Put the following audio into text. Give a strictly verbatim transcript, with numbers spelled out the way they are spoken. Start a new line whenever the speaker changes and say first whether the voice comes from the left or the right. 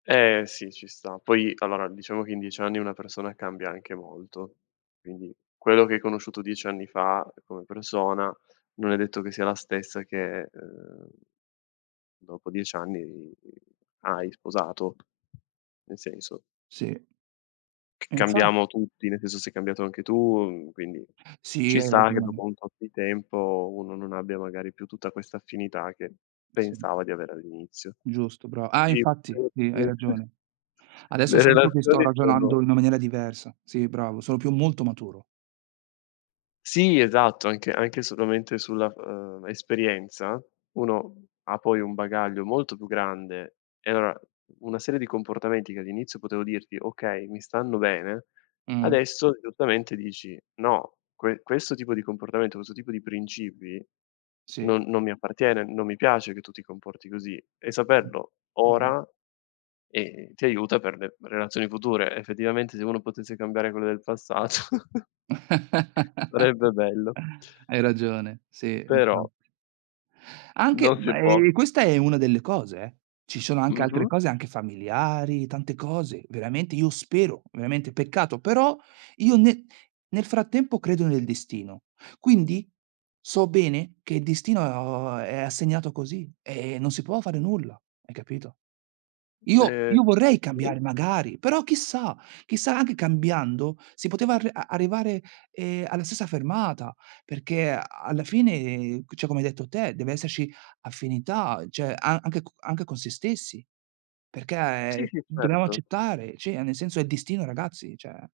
left: Eh sì, ci sta. Poi allora diciamo che in diec anni una persona cambia anche molto. Quindi quello che hai conosciuto dieci anni fa uhm, come persona, non è detto che sia la stessa che uhm, dopo diec anni hai sposato. Nel senso
right: Sì. E infa
left: cambiamo tutti, nel senso sei cambiato anche tu, mhmm quindi,
right: Sì,
left: ci
right: hai
left: sta che dopo
right: ragione.
left: un tot di tempo uno non abbia magari più tutta questa affinità che
right: Sì.
left: pensava di avere all'inizio.
right: Giusto brav ah
left: Sì
right: infatti,
left: [unintelligible]
right: sì hai ragione. Adesso
left: Le
right: sento che sto
left: relazioni
right: ragionando
left: sono
right: in una maniera diversa. Sì bravo, sono più molto maturo.
left: Sì, esatto, anche anche solamente sulla, ehm esperienza, uno ha poi un bagaglio molto più grande e avrà una serie di comportamenti che all'inizio potevo dirti: "Okay, mi stanno bene,"
right: Mh-mh.
left: adesso giustamente dici: "No, que questo tipo di comportamento, questo tipo di principi
right: Sì.
left: non non mi appartiene, non mi piace che tu ti comporti così." E
right: Mh-mh.
left: saperlo
right: Giu
left: ora, ehm, ti aiuta per le relazioni future. Effettivamente se uno potesse cambiare quelle del passato. Sarebbe bello.
right: Hai ragione, sì.
left: Però
right: Infatti Anche,
left: non si può.
right: me questa è una delle cose, eh. Ci sono anche altre
left: Mh-mh.
right: cose anche familiari, tante cose, veramente io spero, ovviamente peccato, però io ne nel frattempo credo nel destino. Quindi, so bene che il destino o a è assegnato così e e non si può fare nulla. Hai capito? Io
left: Ehm
right: io vorrei
left: sì.
right: cambiare, magari, però chissà, chissà anche cambiando si poteva ar arrivare ehm, alla stessa fermata, perché a alla fine, ceh, come hai detto te, deve esserci affinità, ceh, a anche co con se stessi,
left: Sì,
right: perché
left: sì,
right: dobbiamo
left: certo.
right: accettare, ceh, nel senso è destino ragazzi, ceh